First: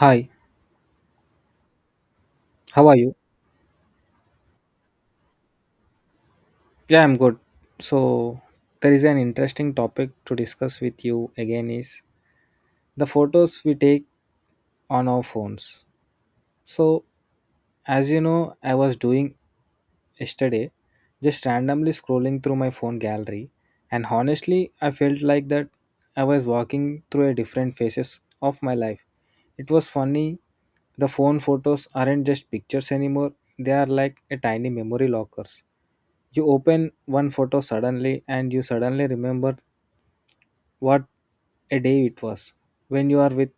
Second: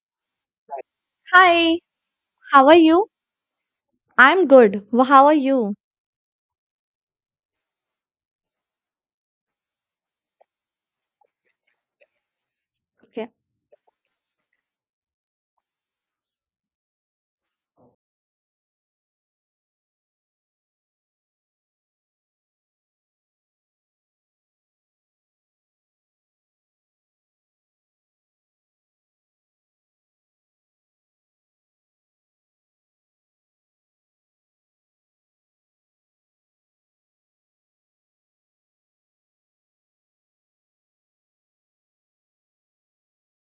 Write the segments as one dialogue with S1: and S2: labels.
S1: Hi,
S2: Hi, how are
S1: how are
S2: you?
S1: you?
S2: I'm good. How are you?
S1: Yeah, I'm good. So, there is an interesting topic to discuss with you again is the
S2: Okay.
S1: photos we take on our phones. So, as you know, I was doing yesterday just randomly scrolling through my phone gallery and honestly, I felt like that I was walking through a different phases of my life. It was funny. The phone photos aren't just pictures anymore. They are like a tiny memory lockers. You open one photo suddenly and you suddenly remember what a day it was, when you are with,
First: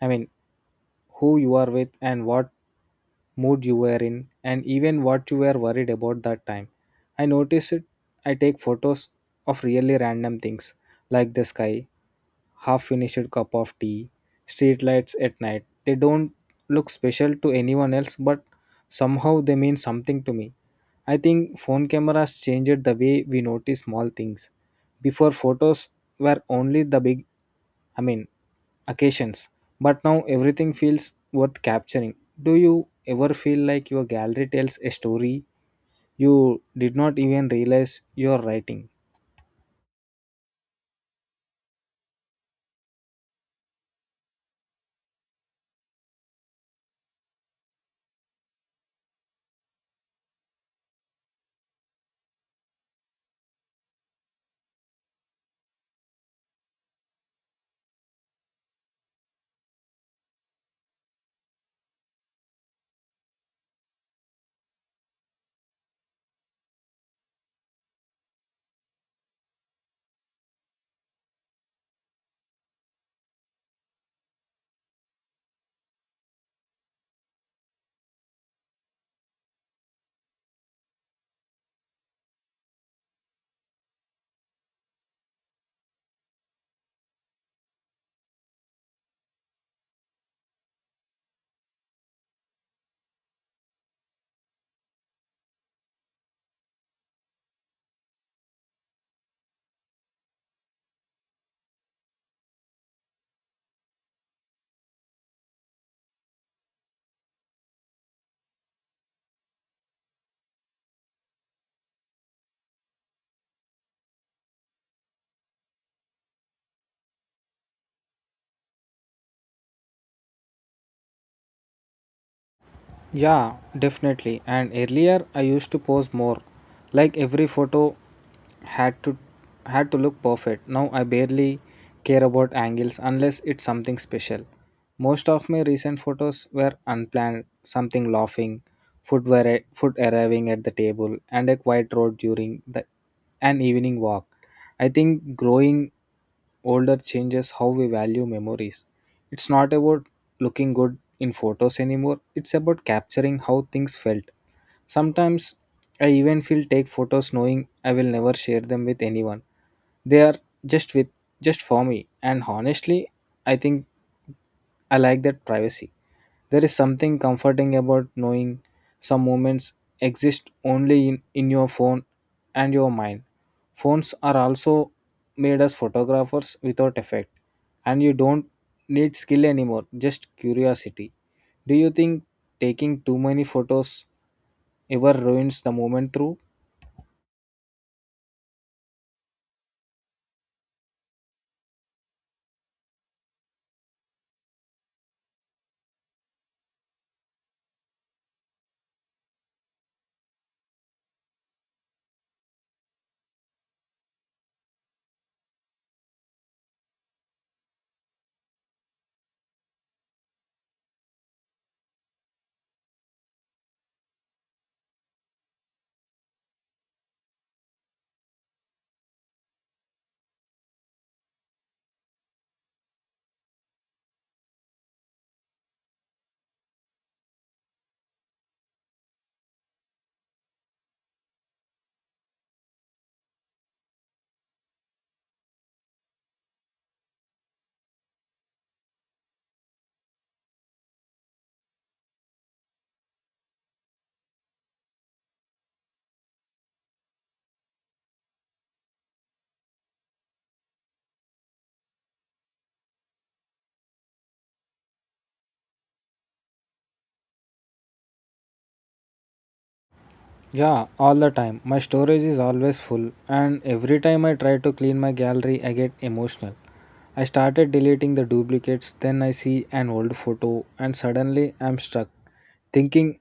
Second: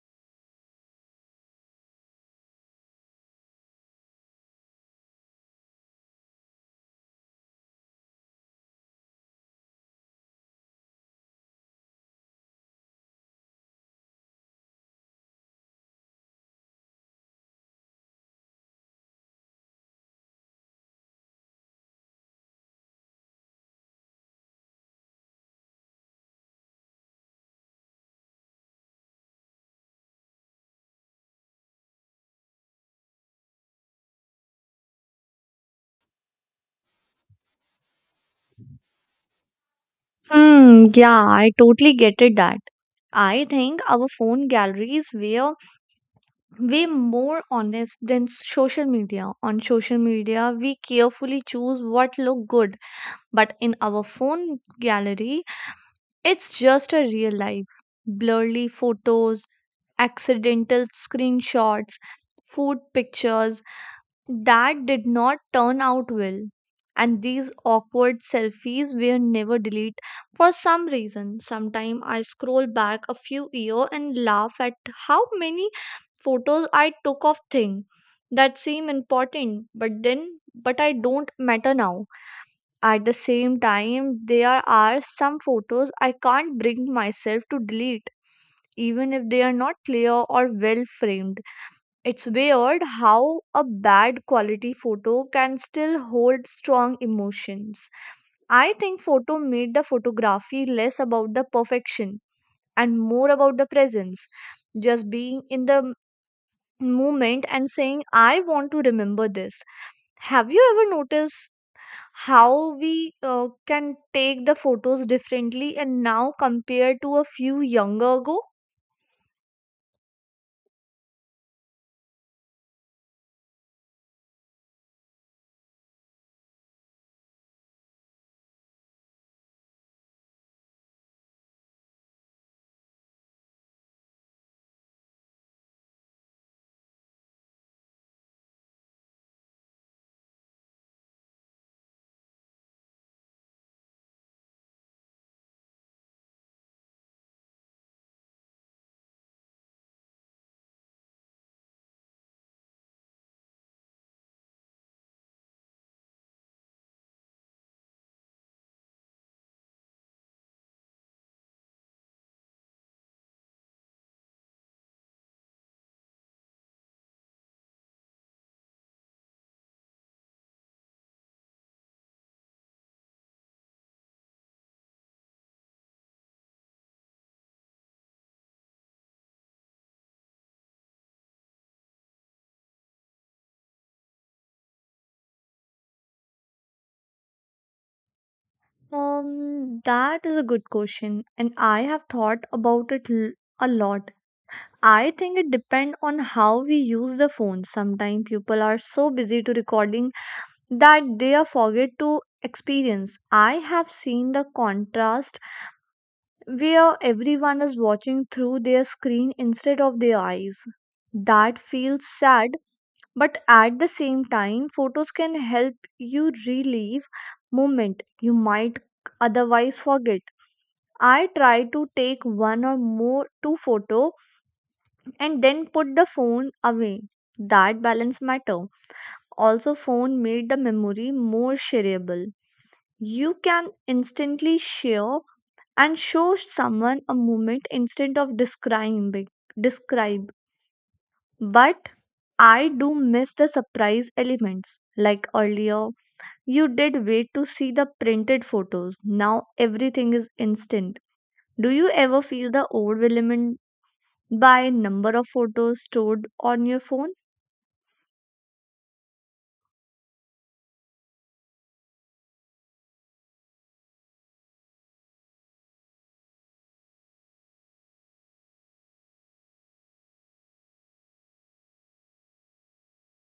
S1: I mean, who you are with and what mood you were in, and even what you were worried about that time. I notice it, I take photos of really random things like the sky, half finished cup of tea, streetlights at night. They don't look special to anyone else, but somehow they mean something to me. I think phone cameras changed the way we notice small things. Before photos were only the big I mean occasions, but now everything feels worth capturing. Do you ever feel like your gallery tells a story you did not even realize you're writing?
S2: Hmm, yeah, I totally get it that. I think our phone galleries were way more honest than social media. On social media, we carefully choose what look good, but in our phone gallery, it's just a real life. Blurry photos, accidental screenshots, food pictures, that did not turn out well. And these awkward selfies were never deleted for some reason. Sometimes I scroll back a few years and laugh at how many photos I took of things that seem important, but then but I don't matter now. At the same time, there are some photos I can't bring myself to delete, even if they are not clear or well framed. It's weird how a bad quality photo can still hold strong emotions. I think photo made the photography less about the perfection and more about the presence. Just being in the moment and saying, I want to remember this. Have you ever noticed how we can take the photos differently and now compared to a few younger ago?
S1: Yeah, definitely. And earlier I used to pose more. Like every photo had to had to look perfect. Now I barely care about angles unless it's something special. Most of my recent photos were unplanned, something laughing, foot arriving at the table and a quiet road during the an evening walk. I think growing older changes how we value memories. It's not about looking good in photos anymore, it's about capturing how things felt. Sometimes I even feel take photos knowing I will never share them with anyone. They are just with just for me and honestly I think I like that privacy. There is something comforting about knowing some moments exist only in your phone and your mind. Phones are also made as photographers without effect, and you don't need skill anymore, just curiosity. Do you think taking too many photos ever ruins the moment through?
S2: That is a good question, and I have thought about it a lot. I think it depends on how we use the phone. Sometimes people are so busy to recording that they are forget to experience. I have seen the contrast where everyone is watching through their screen instead of their eyes. That feels sad, but at the same time, photos can help you relive moment you might otherwise forget. I try to take one or more two photo and then put the phone away. That balance matter. Also, phone made the memory more shareable. You can instantly share and show someone a moment instead of describing describe. But I do miss the surprise elements. Like earlier, you did wait to see the printed photos. Now everything is instant. Do you ever feel the overwhelmed by number of photos stored on your phone?
S1: Yeah, all the time. My storage is always full, and every time I try to clean my gallery, I get emotional. I started deleting the duplicates, then I see an old photo, and suddenly I'm struck, thinking,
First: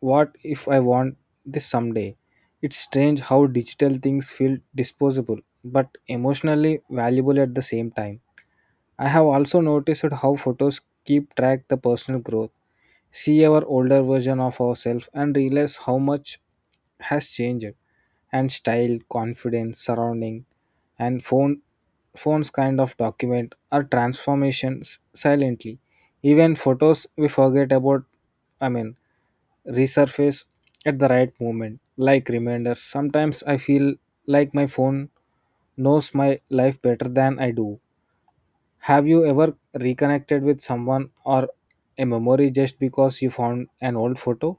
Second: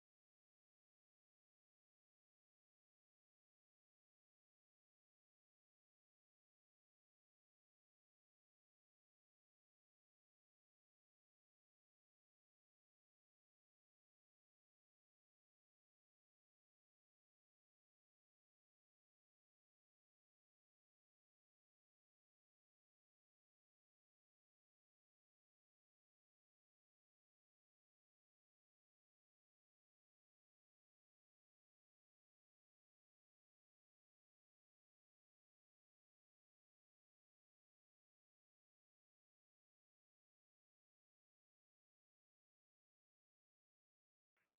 S1: what if I want this someday? It's strange how digital things feel disposable, but emotionally valuable at the same time. I have also noticed how photos keep track the personal growth, see our older version of ourselves and realize how much has changed and style, confidence, surrounding and phones kind of document are transformations silently. Even photos we forget about I mean resurface at the right moment like reminders. Sometimes I feel like my phone knows my life better than I do. Have you ever reconnected with someone or a memory just because you found an old photo?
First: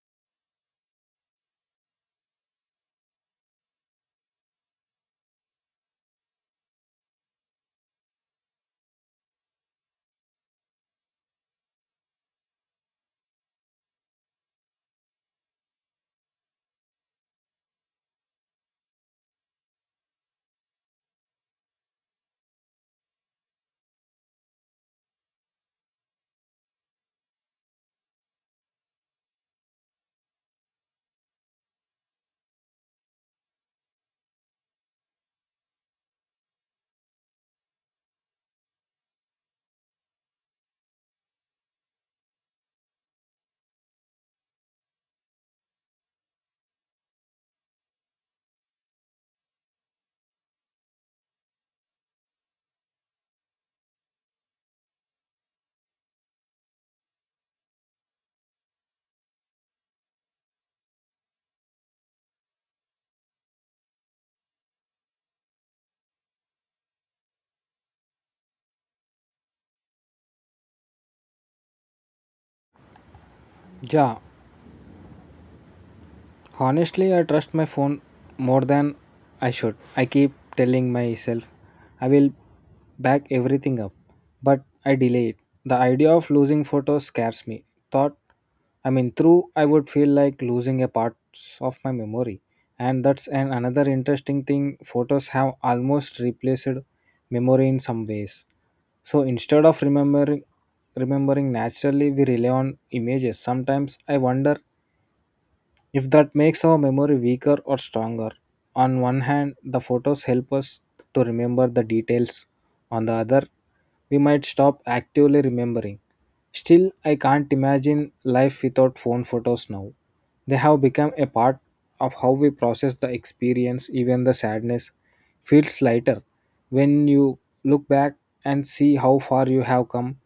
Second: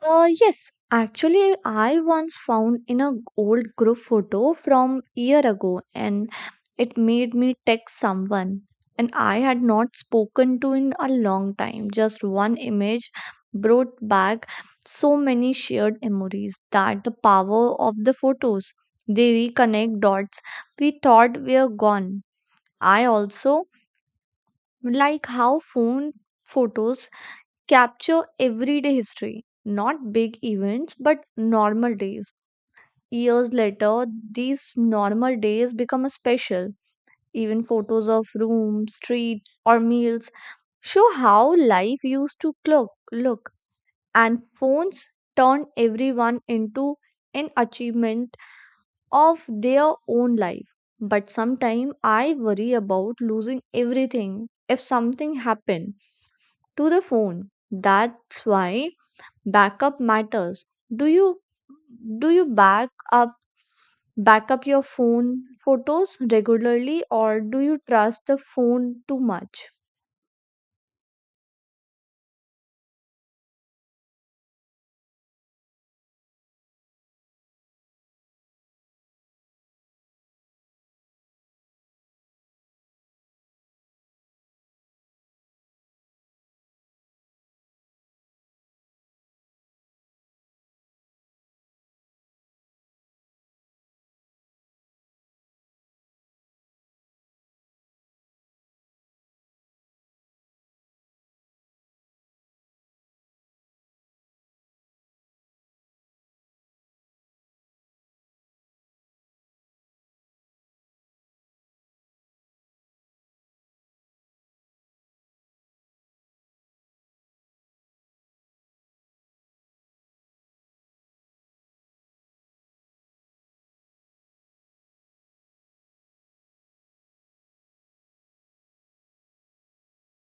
S2: Yes, actually, I once found in a old group photo from year ago, and it made me text someone, and I had not spoken to in a long time. Just one image brought back so many shared memories that the power of the photos, they reconnect dots we thought were gone. I also like how phone photos capture everyday history, not big events, but normal days. Years later, these normal days become a special. Even photos of room, street, or meals show how life used to look, and phones turn everyone into an achievement of their own life. But sometimes I worry about losing everything if something happened to the phone. That's why backup matters. Do you do you back up your phone photos regularly, or do you trust the phone too much?
S1: Yeah. Honestly, I trust my phone more than I should. I keep telling myself I will back everything up, but I delay it. The idea of losing photos scares me. Thought, through I would feel like losing a part of my memory. And that's an another interesting thing. Photos have almost replaced memory in some ways. So instead of remembering naturally, we rely on images. Sometimes I wonder if that makes our memory weaker or stronger. On one hand, the photos help us to remember the details. On the other, we might stop actively remembering. Still, I can't imagine life without phone photos now. They have become a part of how we process the experience, even the sadness feels lighter when you look back and see how far you have come.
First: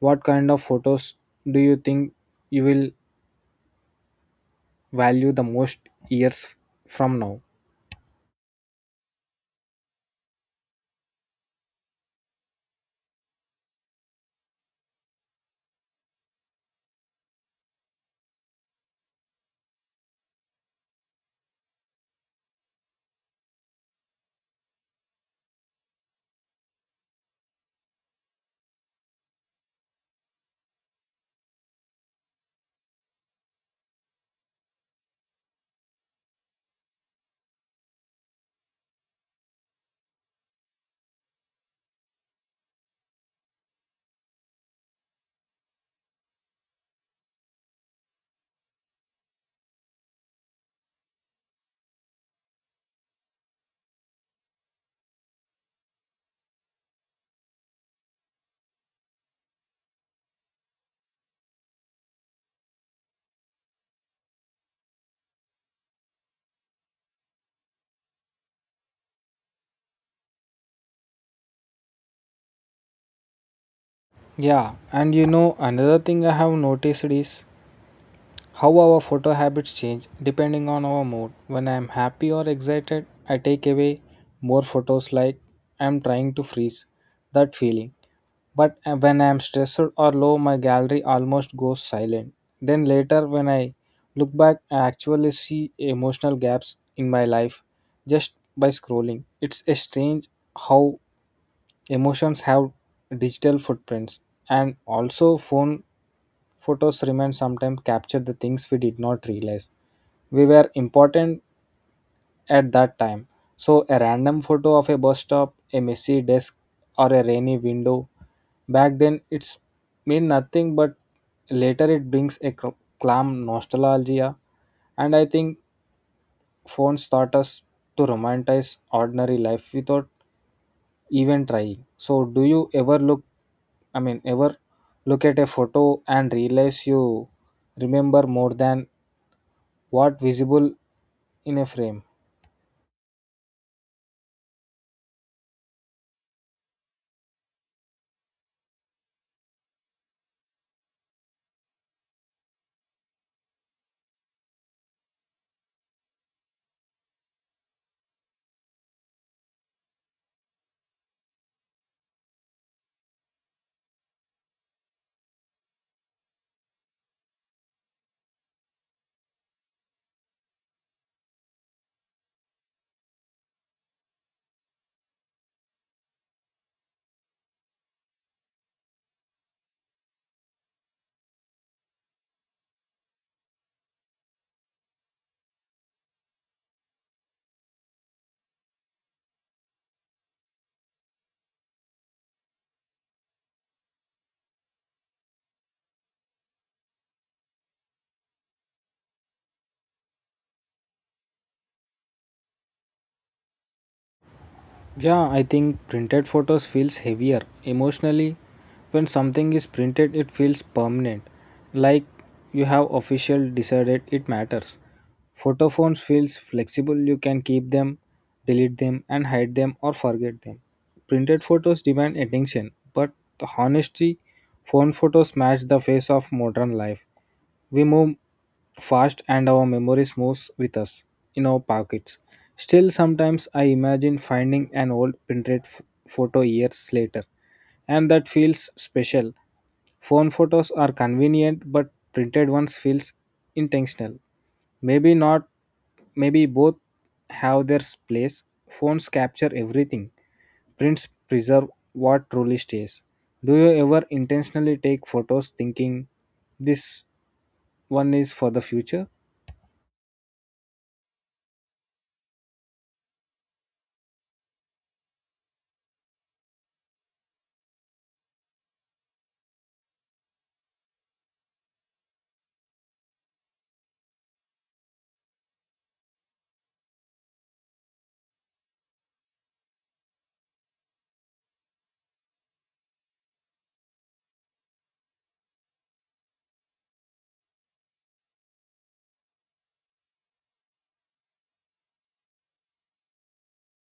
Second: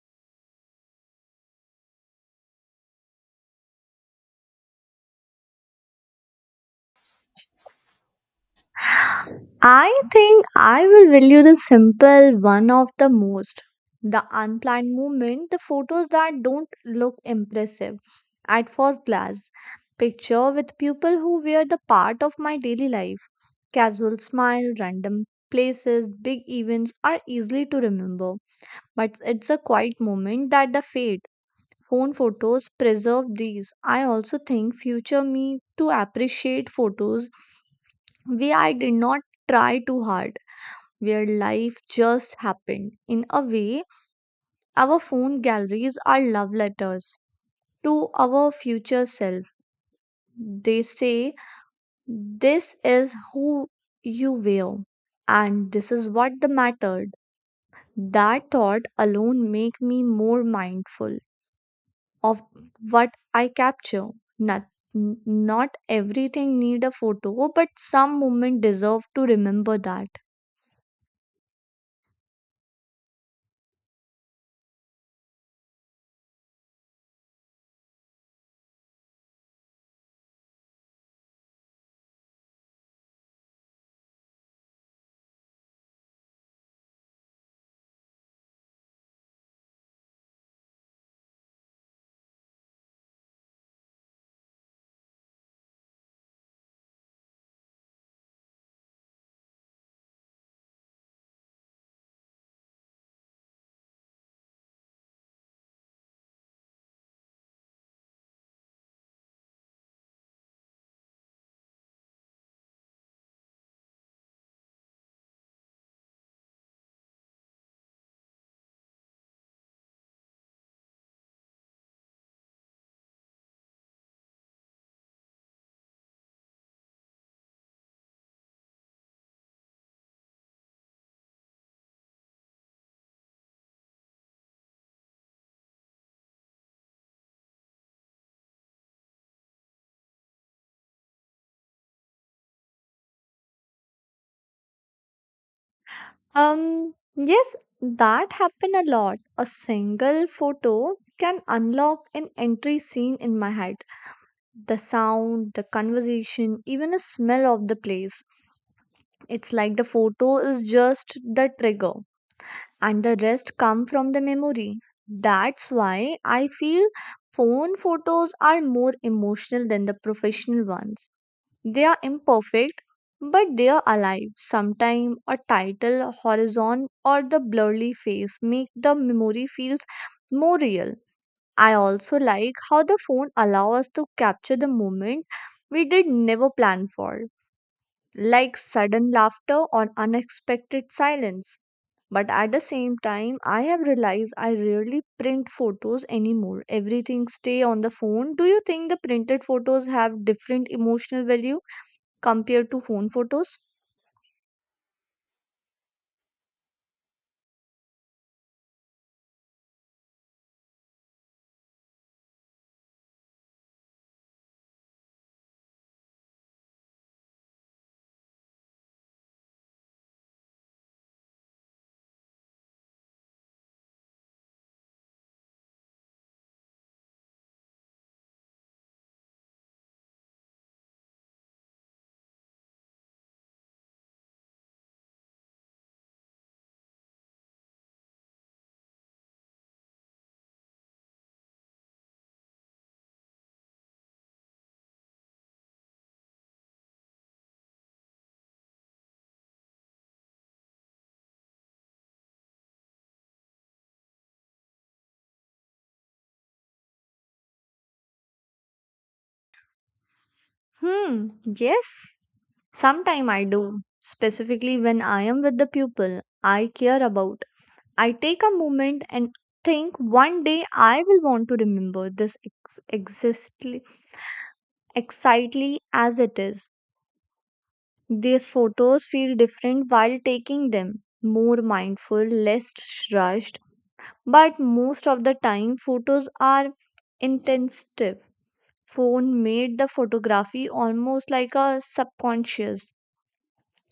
S1: What kind of photos do you think you will value the most years from now?
S2: I think I will value the simple one of the most, the unplanned movement, the photos that don't look impressive at first glance, picture with people who were the part of my daily life, casual smile, random places. Big events are easily to remember, but it's a quiet moment that the fate phone photos preserve these. I also think future me to appreciate photos where I did not try too hard, where life just happened in a way. Our phone galleries are love letters to our future self. They say this is who you were, and this is what the mattered. That thought alone make me more mindful of what I capture. Not, not everything need a photo, but some moment deserve to remember that.
S1: Yeah, and you know, another thing I have noticed is how our photo habits change depending on our mood. When I am happy or excited, I take away more photos like I am trying to freeze that feeling. But when I am stressed or low, my gallery almost goes silent. Then later, when I look back, I actually see emotional gaps in my life just by scrolling. It's a strange how emotions have digital footprints, and also phone photos remain sometimes capture the things we did not realize. We were important at that time. So, a random photo of a bus stop, a messy desk, or a rainy window back then it's mean nothing, but later it brings a clam nostalgia. And I think phones taught us to romanticize ordinary life without even trying. So, do you ever look ever look at a photo and realize you remember more than what visible in a frame?
S2: Yes, that happen a lot. A single photo can unlock an entry scene in my head. The sound, the conversation, even a smell of the place. It's like the photo is just the trigger, and the rest come from the memory. That's why I feel phone photos are more emotional than the professional ones. They are imperfect, but they are alive. Sometimes a title, horizon, or the blurry face make the memory feels more real. I also like how the phone allows us to capture the moment we did never plan for, like sudden laughter or unexpected silence. But at the same time, I have realized I rarely print photos anymore. Everything stay on the phone. Do you think the printed photos have different emotional value compared to phone photos?
S1: Yeah, I think printed photos feels heavier emotionally. When something is printed, it feels permanent, like you have official decided it matters. Photo phones feels flexible. You can keep them, delete them, and hide them or forget them. Printed photos demand attention, but the honesty phone photos match the face of modern life. We move fast and our memories moves with us in our pockets. Still, sometimes I imagine finding an old printed photo years later, and that feels special. Phone photos are convenient, but printed ones feels intentional. Maybe not. Maybe both have their place. Phones capture everything. Prints preserve what truly stays. Do you ever intentionally take photos thinking this one is for the future?
S2: Hmm, yes. Sometime I do. Specifically when I am with the people I care about. I take a moment and think one day I will want to remember this ex- exist excitedly as it is. These photos feel different while taking them, more mindful, less rushed, but most of the time, photos are intensive. Phone made the photography almost like a subconscious.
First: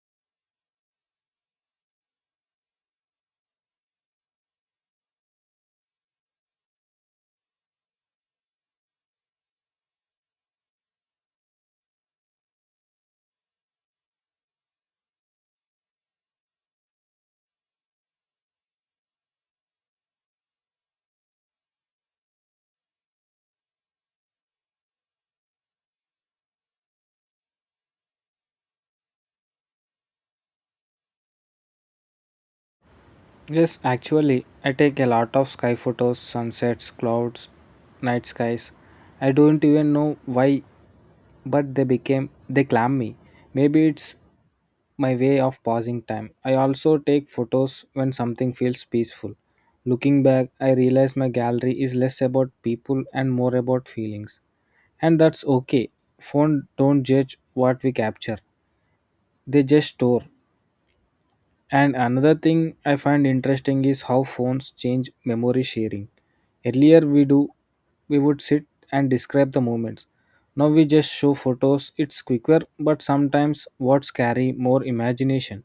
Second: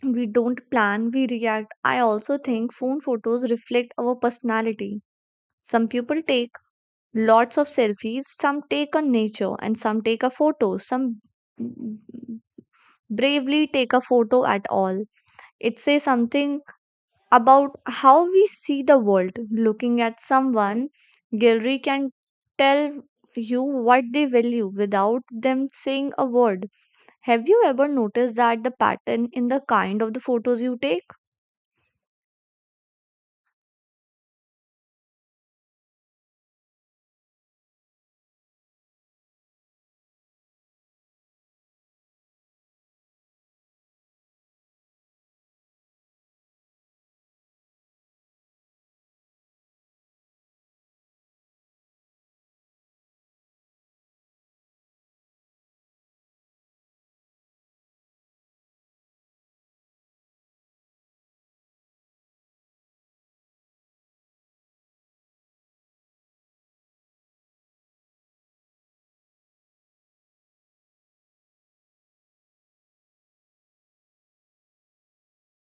S2: We don't plan, we react. I also think phone photos reflect our personality. Some people take lots of selfies, some take on nature, and some take a photo. Some bravely take a photo at all. It says something about how we see the world. Looking at someone, gallery can tell you what they value without them saying a word. Have you ever noticed that the pattern in the kind of the photos you take?
S1: Yes, actually, I take a lot of sky photos, sunsets, clouds, night skies. I don't even know why, but they clam me. Maybe it's my way of passing time. I also take photos when something feels peaceful. Looking back, I realize my gallery is less about people and more about feelings. And that's okay. Phone don't judge what we capture. They just store. And another thing I find interesting is how phones change memory sharing. Earlier we would sit and describe the moments. Now we just show photos. It's quicker, but sometimes words carry more imagination.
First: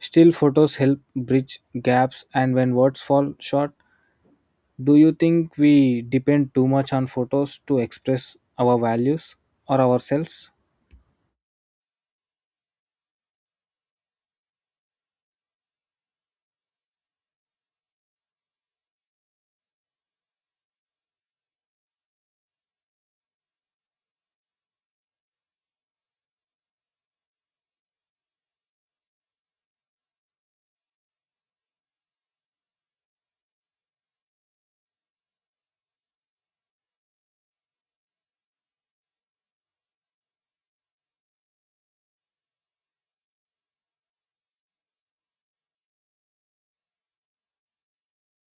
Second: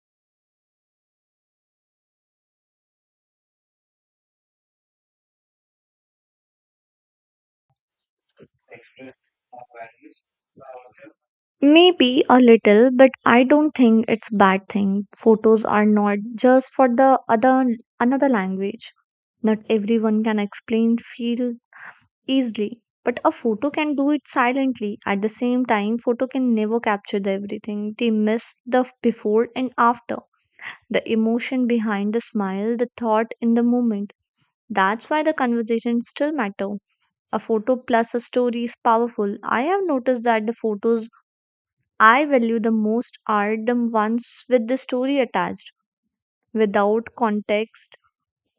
S1: Still photos help bridge gaps and when words fall short, do you think we depend too much on photos to express our values or ourselves?
S2: Maybe a little, but I don't think it's bad thing. Photos are not just for the other another language. Not everyone can explain feel easily, but a photo can do it silently. At the same time, photo can never capture the everything. They miss the before and after, the emotion behind the smile, the thought in the moment. That's why the conversation still matter. A photo plus a story is powerful. I have noticed that the photos I value the most are the ones with the story attached. Without context,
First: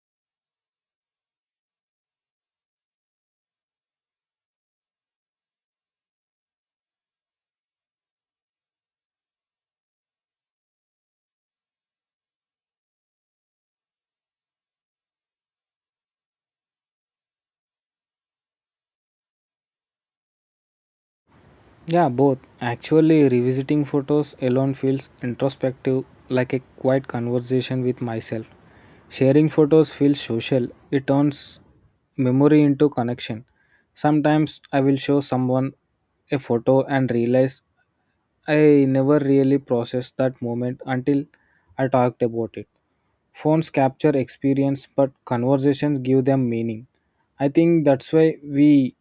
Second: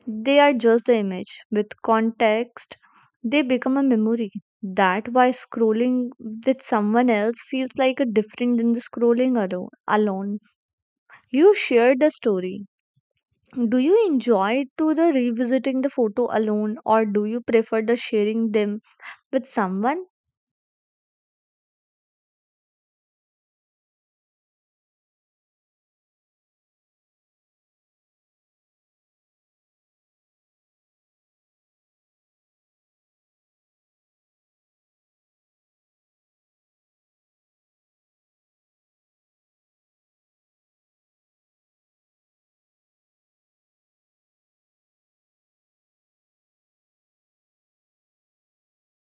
S2: they are just the image. With context, they become a memory. That why scrolling with someone else feels like a different than the scrolling alone. You shared the story. Do you enjoy to the revisiting the photo alone or do you prefer the sharing them with someone?
S1: Yeah, both. Actually, revisiting photos alone feels introspective, like a quiet conversation with myself. Sharing photos feels social, it turns memory into connection. Sometimes I will show someone a photo and realize I never really processed that moment until I talked about it. Phones capture experience, but conversations give them meaning. I think that's why we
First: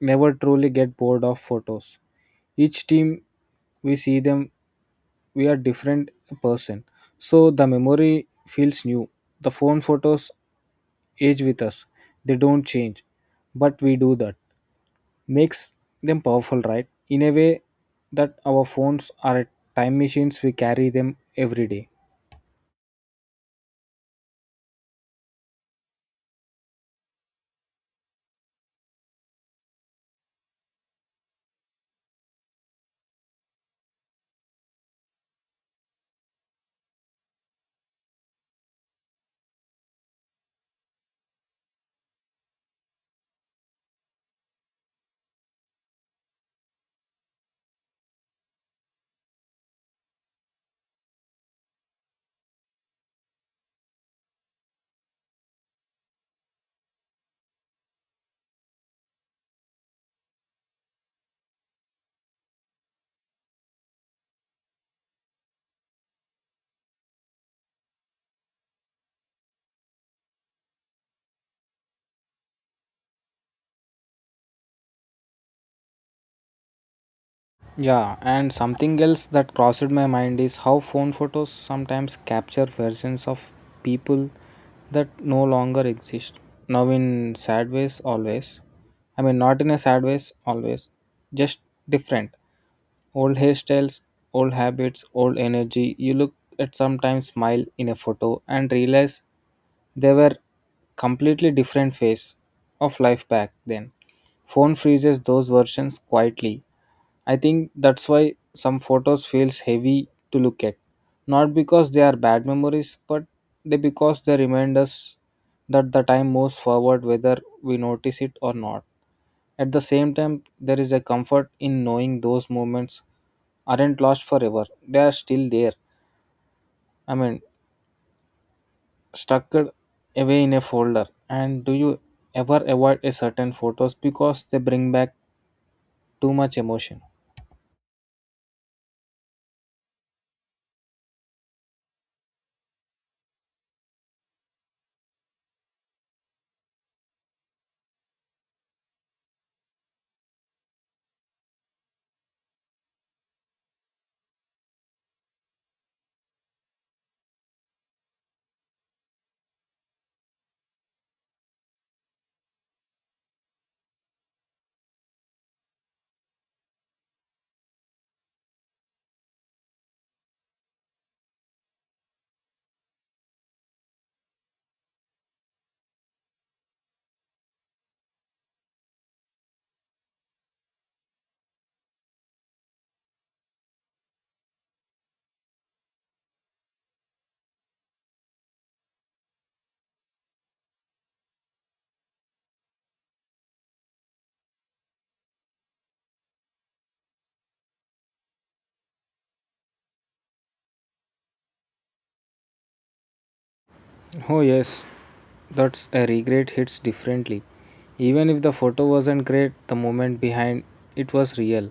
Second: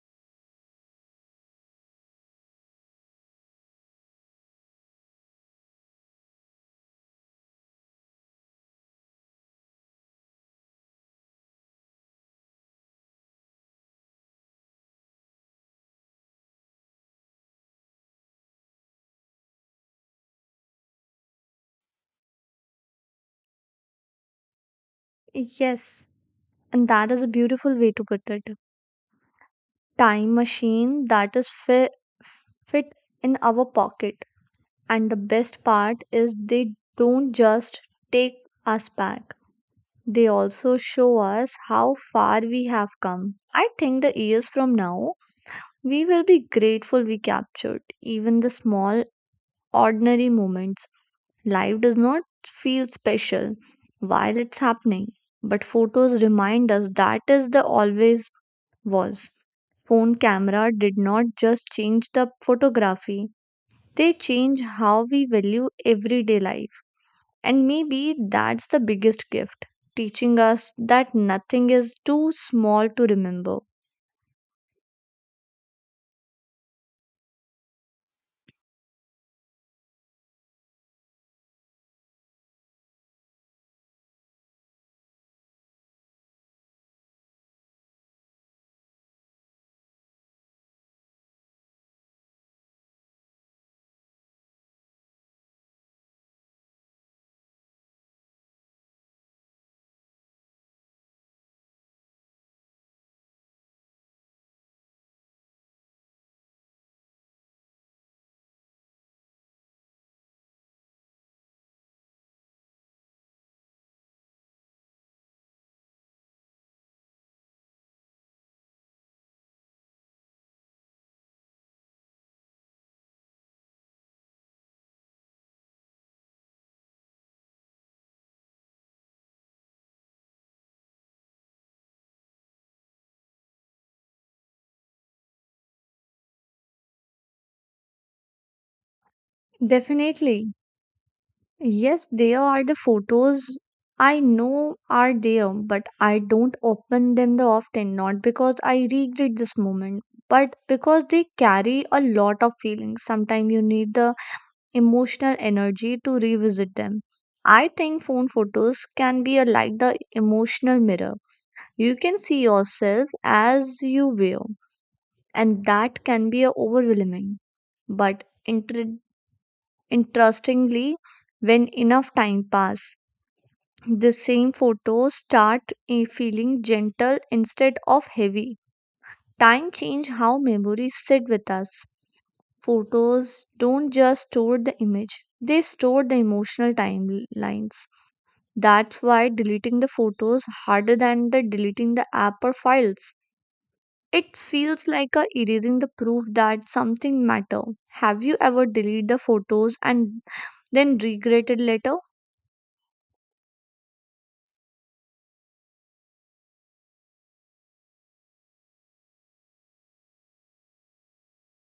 S1: never truly get bored of photos. Each team we see them, we are different person. So the memory feels new. The phone photos age with us. They don't change, but we do that makes them powerful, right? In a way that our phones are time machines, we carry them every day.
S2: Yes, and that is a beautiful way to put it. Time machine that is fit in our pocket. And the best part is they don't just take us back, they also show us how far we have come. I think the years from now, we will be grateful we captured even the small, ordinary moments. Life does not feel special while it's happening, but photos remind us that is the always was. Phone camera did not just change the photography, they change how we value everyday life. And maybe that's the biggest gift, teaching us that nothing is too small to remember.
S1: Yeah, and something else that crossed my mind is how phone photos sometimes capture versions of people that no longer exist. Now, in sad ways, always. I mean, not in a sad ways, always. Just different. Old hairstyles, old habits, old energy. You look at sometimes smile in a photo and realize they were completely different phase of life back then. Phone freezes those versions quietly. I think that's why some photos feels heavy to look at. Not because they are bad memories, but they because they remind us that the time moves forward whether we notice it or not. At the same time, there is a comfort in knowing those moments aren't lost forever. They are still there. I mean, stuck away in a folder. And do you ever avoid a certain photos because they bring back too much emotion?
S2: Definitely. Yes, there are the photos I know are there, but I don't open them the often, not because I regret this moment, but because they carry a lot of feelings. Sometimes you need the emotional energy to revisit them. I think phone photos can be like the emotional mirror. You can see yourself as you were, and that can be a overwhelming. But interestingly, when enough time pass, the same photos start feeling gentle instead of heavy. Time change how memories sit with us. Photos don't just store the image; they store the emotional timelines. That's why deleting the photos harder than the deleting the app or files. It feels like a erasing the proof that something matter. Have you ever deleted the photos and then regretted later?
S1: Oh, yes, that's a regret hits differently. Even if the photo wasn't great, the moment behind it was real.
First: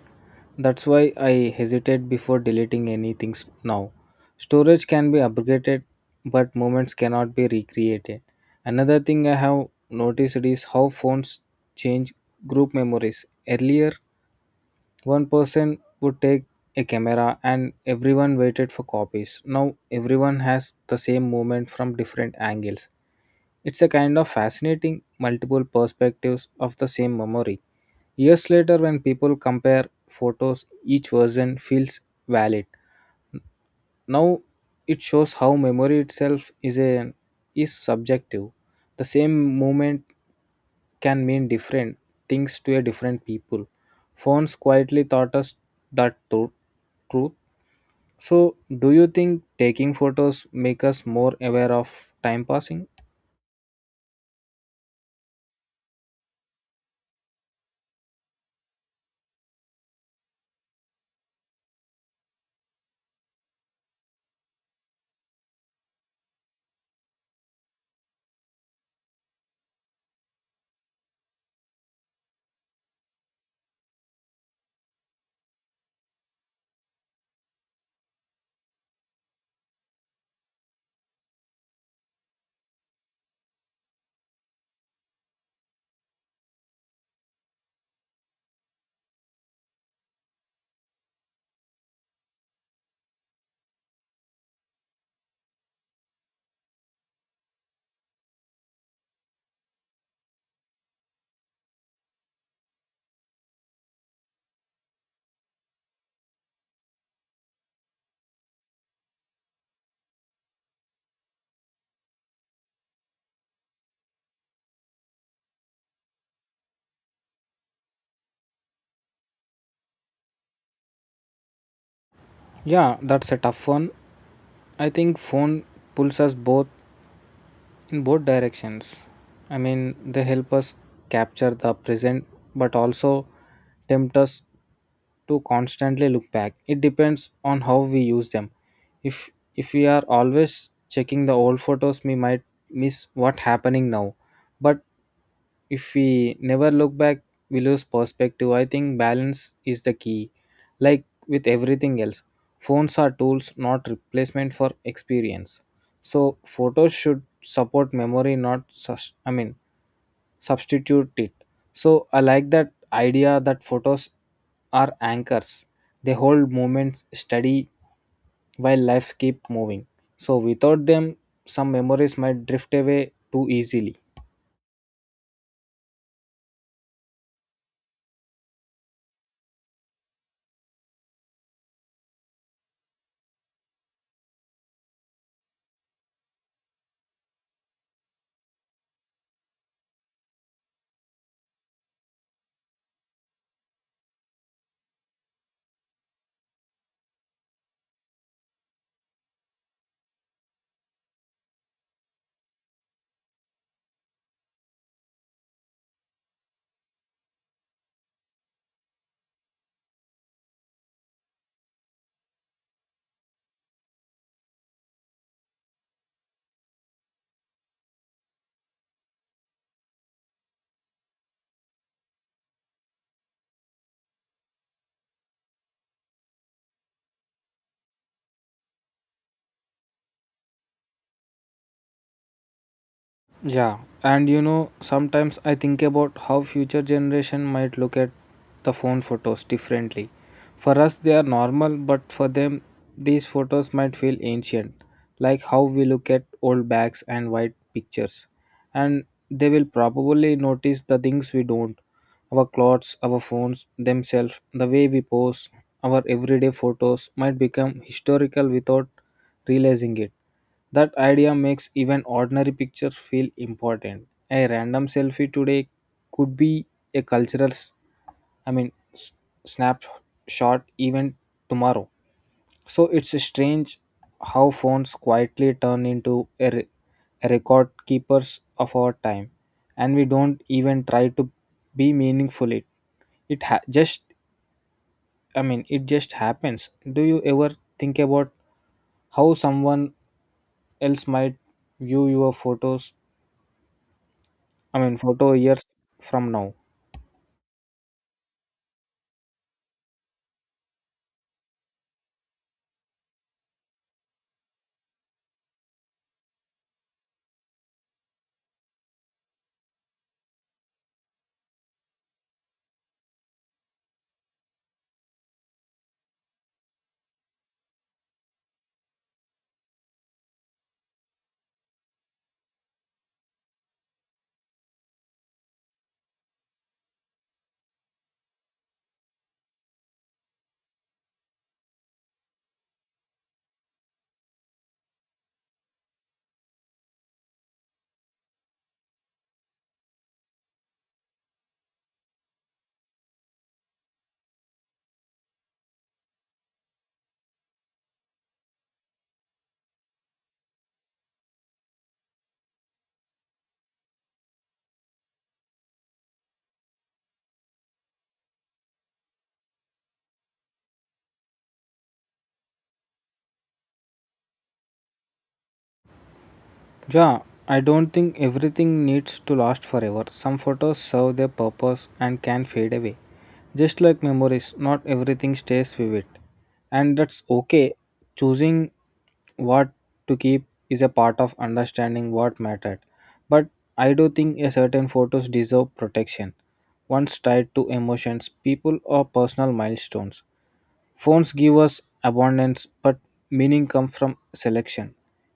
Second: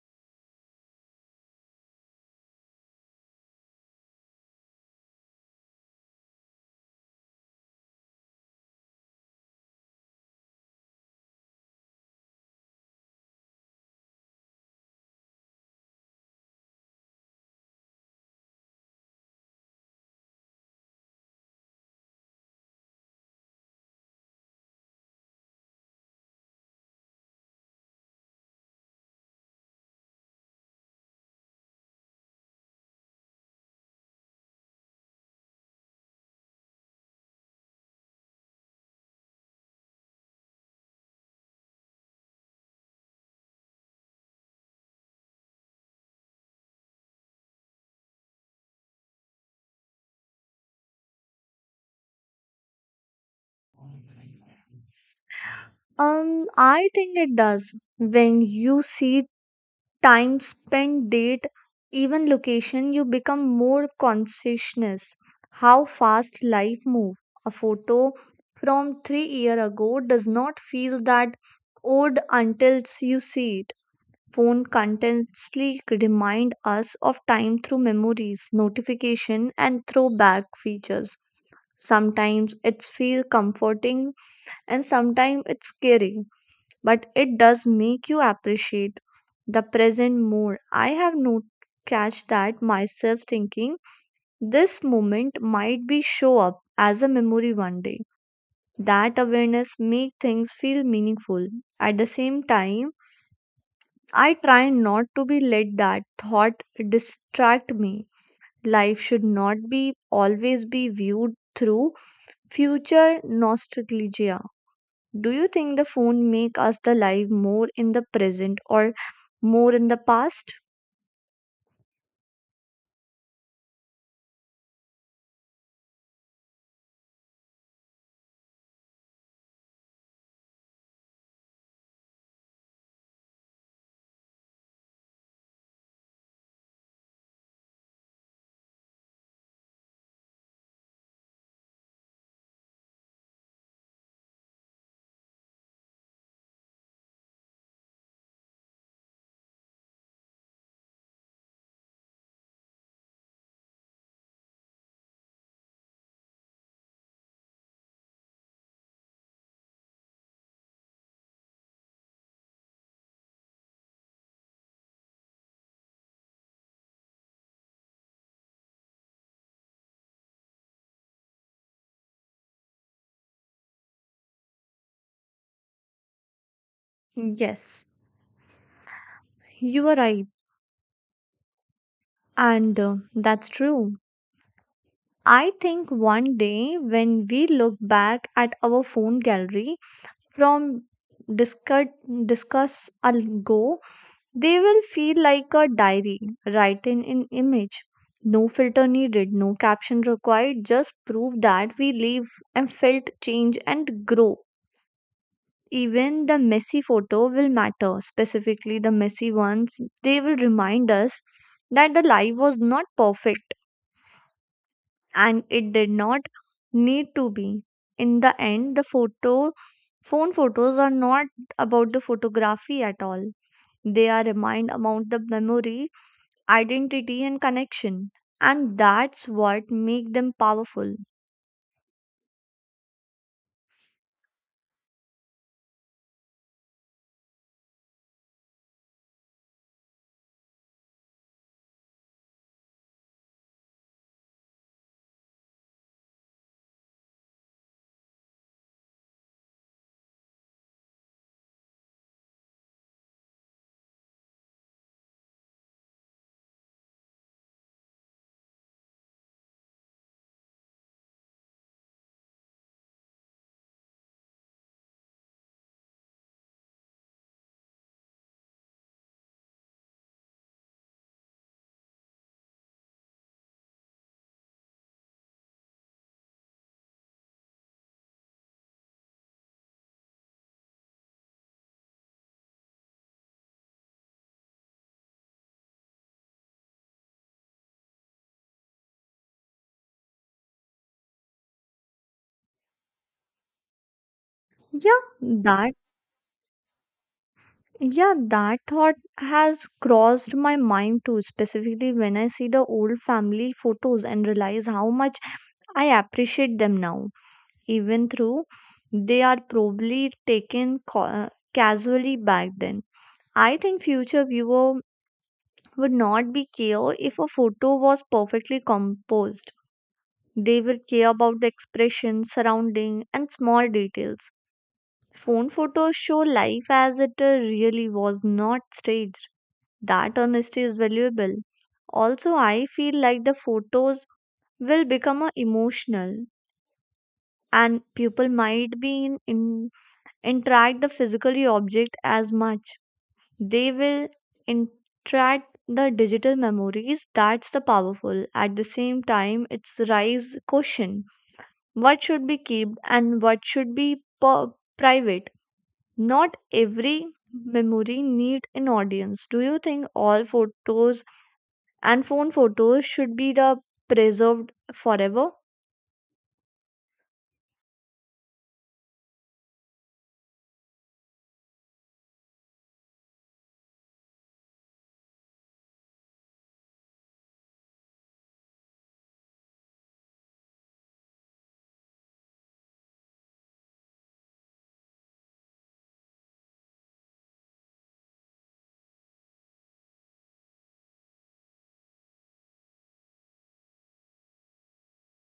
S1: That's why I hesitate before deleting anything now. Storage can be upgraded, but moments cannot be recreated. Another thing I have noticed is how phones change group memories. Earlier, one person would take a camera and everyone waited for copies. Now everyone has the same moment from different angles. It's a kind of fascinating multiple perspectives of the same memory. Years later, when people compare photos, each version feels valid. Now it shows how memory itself is subjective. The same moment can mean different things to a different people. Phones quietly taught us that truth. So, do you think taking photos make us more aware of time passing?
S2: I think it does. When you see time spent, date, even location, you become more conscientious. How fast life move. A photo from 3 year ago does not feel that old until you see it. Phone continuously remind us of time through memories, notification, and throwback features. Sometimes it's feel comforting and sometimes it's scary, but it does make you appreciate the present more. I have not catch that myself thinking this moment might be show up as a memory one day. That awareness make things feel meaningful. At the same time, I try not to be let that thought distract me. Life should not be always be viewed through future nostalgia. Do you think the phone make us the life more in the present or more in the past?
S1: Yeah, that's a tough one. I think phone pulls us both in both directions. I mean, they help us capture the present but also tempt us to constantly look back. It depends on how we use them. If if we are always checking the old photos, we might miss what happening now. But if we never look back, we lose perspective. I think balance is the key, like with everything else. Phones are tools, not replacement for experience, so photos should support memory, not substitute it. So I like that idea that photos are anchors. They hold moments steady while lives keep moving, so without them some memories might drift away too easily.
S2: Yes, you are right. And that's true. I think one day when we look back at our phone gallery from discuss discuss ago, they will feel like a diary, written in image. No filter needed, no caption required, just prove that we live and felt change and grow. Even the messy photo will matter, specifically the messy ones. They will remind us that the life was not perfect and it did not need to be. In the end, the photo phone photos are not about the photography at all. They are remind about the memory, identity, and connection, and that's what make them powerful.
S1: Yeah, and sometimes I think about how future generation might look at the phone photos differently. For us, they are normal, but for them, these photos might feel ancient, like how we look at old bags and white pictures. And they will probably notice the things we don't, our clothes, our phones themselves, the way we pose, our everyday photos might become historical without realizing it. That idea makes even ordinary pictures feel important. A random selfie today could be a cultural, I mean, s- snapshot even tomorrow. So it's strange how phones quietly turn into a record keepers of our time, and we don't even try to be meaningful. It ha- just I mean it just happens. Do you ever think about how someone else might view your photos? I mean
S2: yeah
S1: photo years
S2: that
S1: from now.
S2: yeah that thought has crossed my mind too, specifically when I see the old family photos and realize how much I appreciate them now, even though they are probably taken casually back then. I think future viewer would not be care if a photo was perfectly composed. They will care about the expression, surrounding, and small details. Phone photos show life as it really was not staged. That honesty is valuable. Also, I feel like the photos will become emotional, and people might be in interact the physically object as much. They will interact the digital memories. That's the powerful. At the same time, it's rise caution what should be kept and what should be private. Not every memory need an audience. Do you think all photos and phone photos should be the preserved forever?
S1: Yeah, I don't think everything needs to last forever. Some photos serve their purpose and can fade away. Just like memories, not everything stays vivid. And that's okay. Choosing what to keep is a part of understanding what mattered. But I do think a certain photos deserve protection. Once tied to emotions, people, or personal milestones. Phones give us abundance, but meaning comes from selection.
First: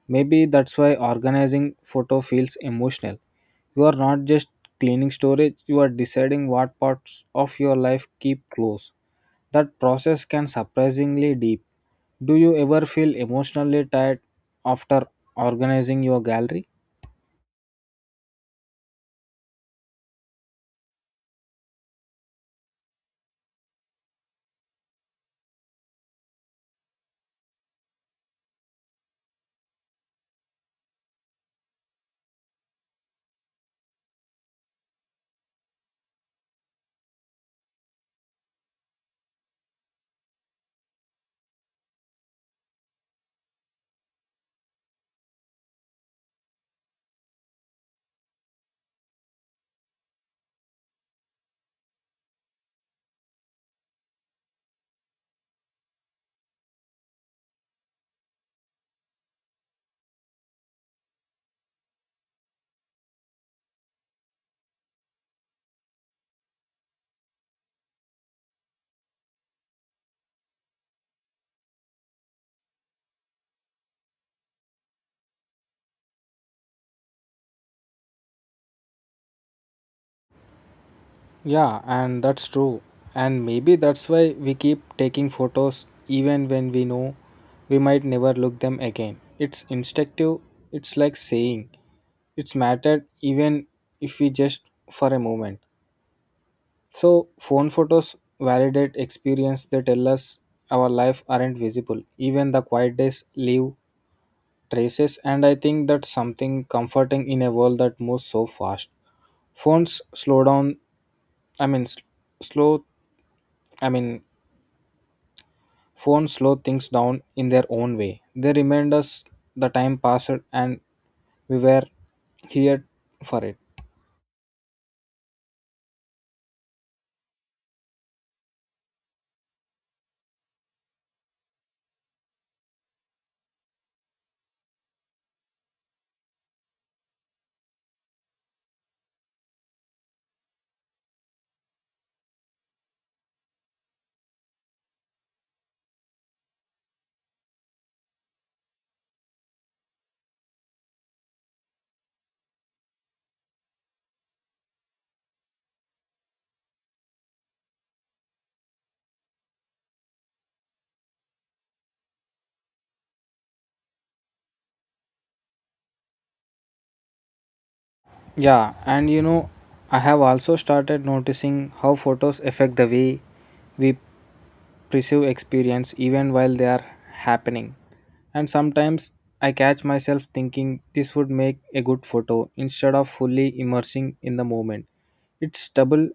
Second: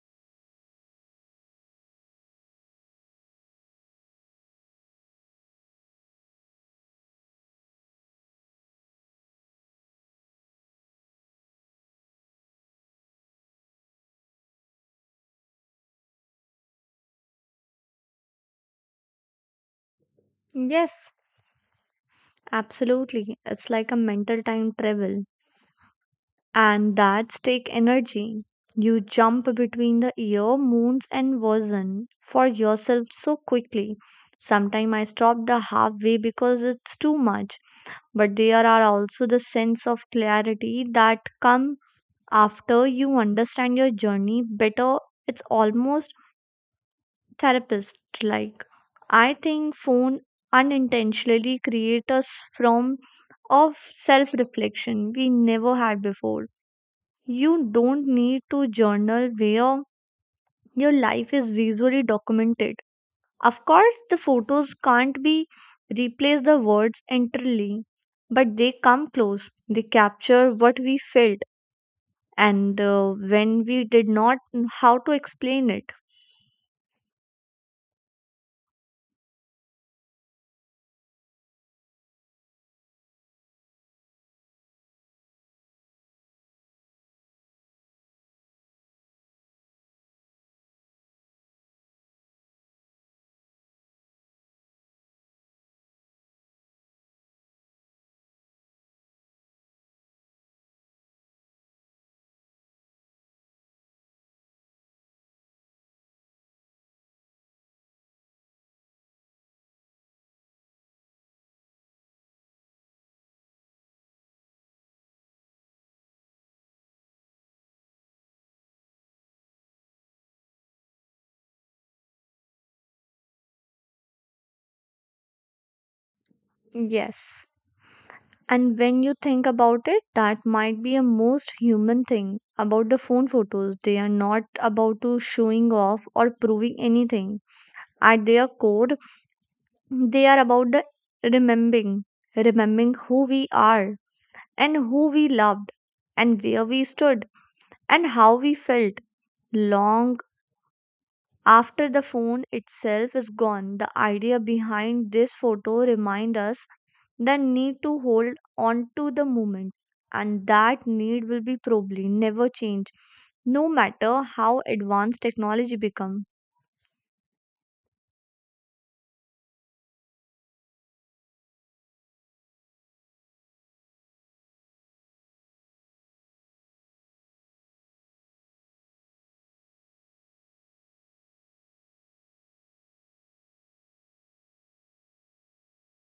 S1: Maybe that's why organizing photo feels emotional. You are not just cleaning storage, you are deciding what parts of your life keep close. That process can surprisingly deep. Do you ever feel emotionally tired after organizing your gallery?
S2: Yes, absolutely. It's like a mental time travel, and that's take energy. You jump between the year moons and version for yourself so quickly. Sometimes I stop the halfway because it's too much, but there are also the sense of clarity that come after you understand your journey better. It's almost therapist like. I think phone unintentionally create us from of self reflection we never had before. You don't need to journal where your life is visually documented. Of course, the photos can't be replace the words entirely, but they come close. They capture what we felt, and when we did not know how to explain it.
S1: Yeah, and that's true. And maybe that's why we keep taking photos even when we know we might never look them again. It's instinctive, it's like saying it's mattered even if we just for a moment. So, phone photos validate experience, they tell us our life aren't visible. Even the quiet days leave traces, and I think that's something comforting in a world that moves so fast. Phones slow down, I mean, s- slow, I mean, Phones slow things down in their own way. They remind us the time passed and we were here for it.
S2: Yes. And when you think about it, that might be a most human thing about the phone photos. They are not about to showing off or proving anything. At their core, they are about the remembering, remembering who we are and who we loved and where we stood and how we felt. Long after the phone itself is gone, the idea behind this photo reminds us the need to hold on to the moment, and that need will be probably never change, no matter how advanced technology becomes.
S1: Yeah, and I have also started noticing how photos affect the way we perceive experience even while they are happening. And sometimes I catch myself thinking this would make a good photo instead of fully immersing in the moment. It's double,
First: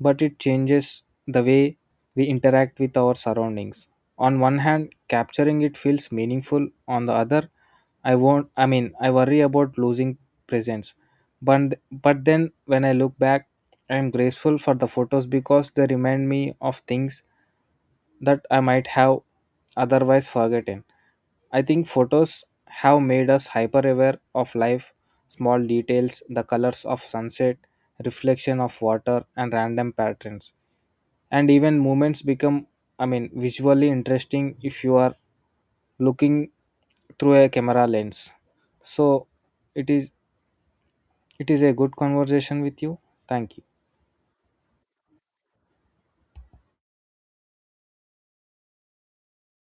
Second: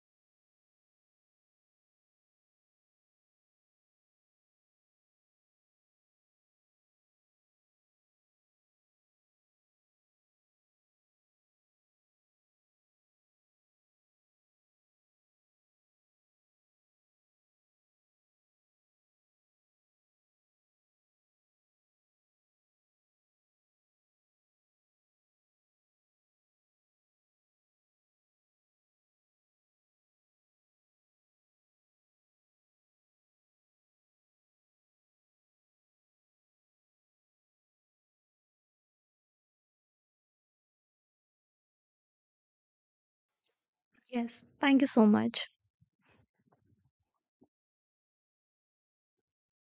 S1: but it changes the way we interact with our surroundings. On one hand, capturing it feels meaningful. On the other, I won't, I mean, I worry about losing presence, but then when I look back, I am grateful for the photos because they remind me of things that I might have otherwise forgotten. I think photos have made us hyper aware of life, small details, the colors of sunset, reflection of water, and random patterns. And even moments become, visually interesting if you are looking through a camera lens. So it is it is a good conversation with you. Thank you.
S2: Yes, thank you so much.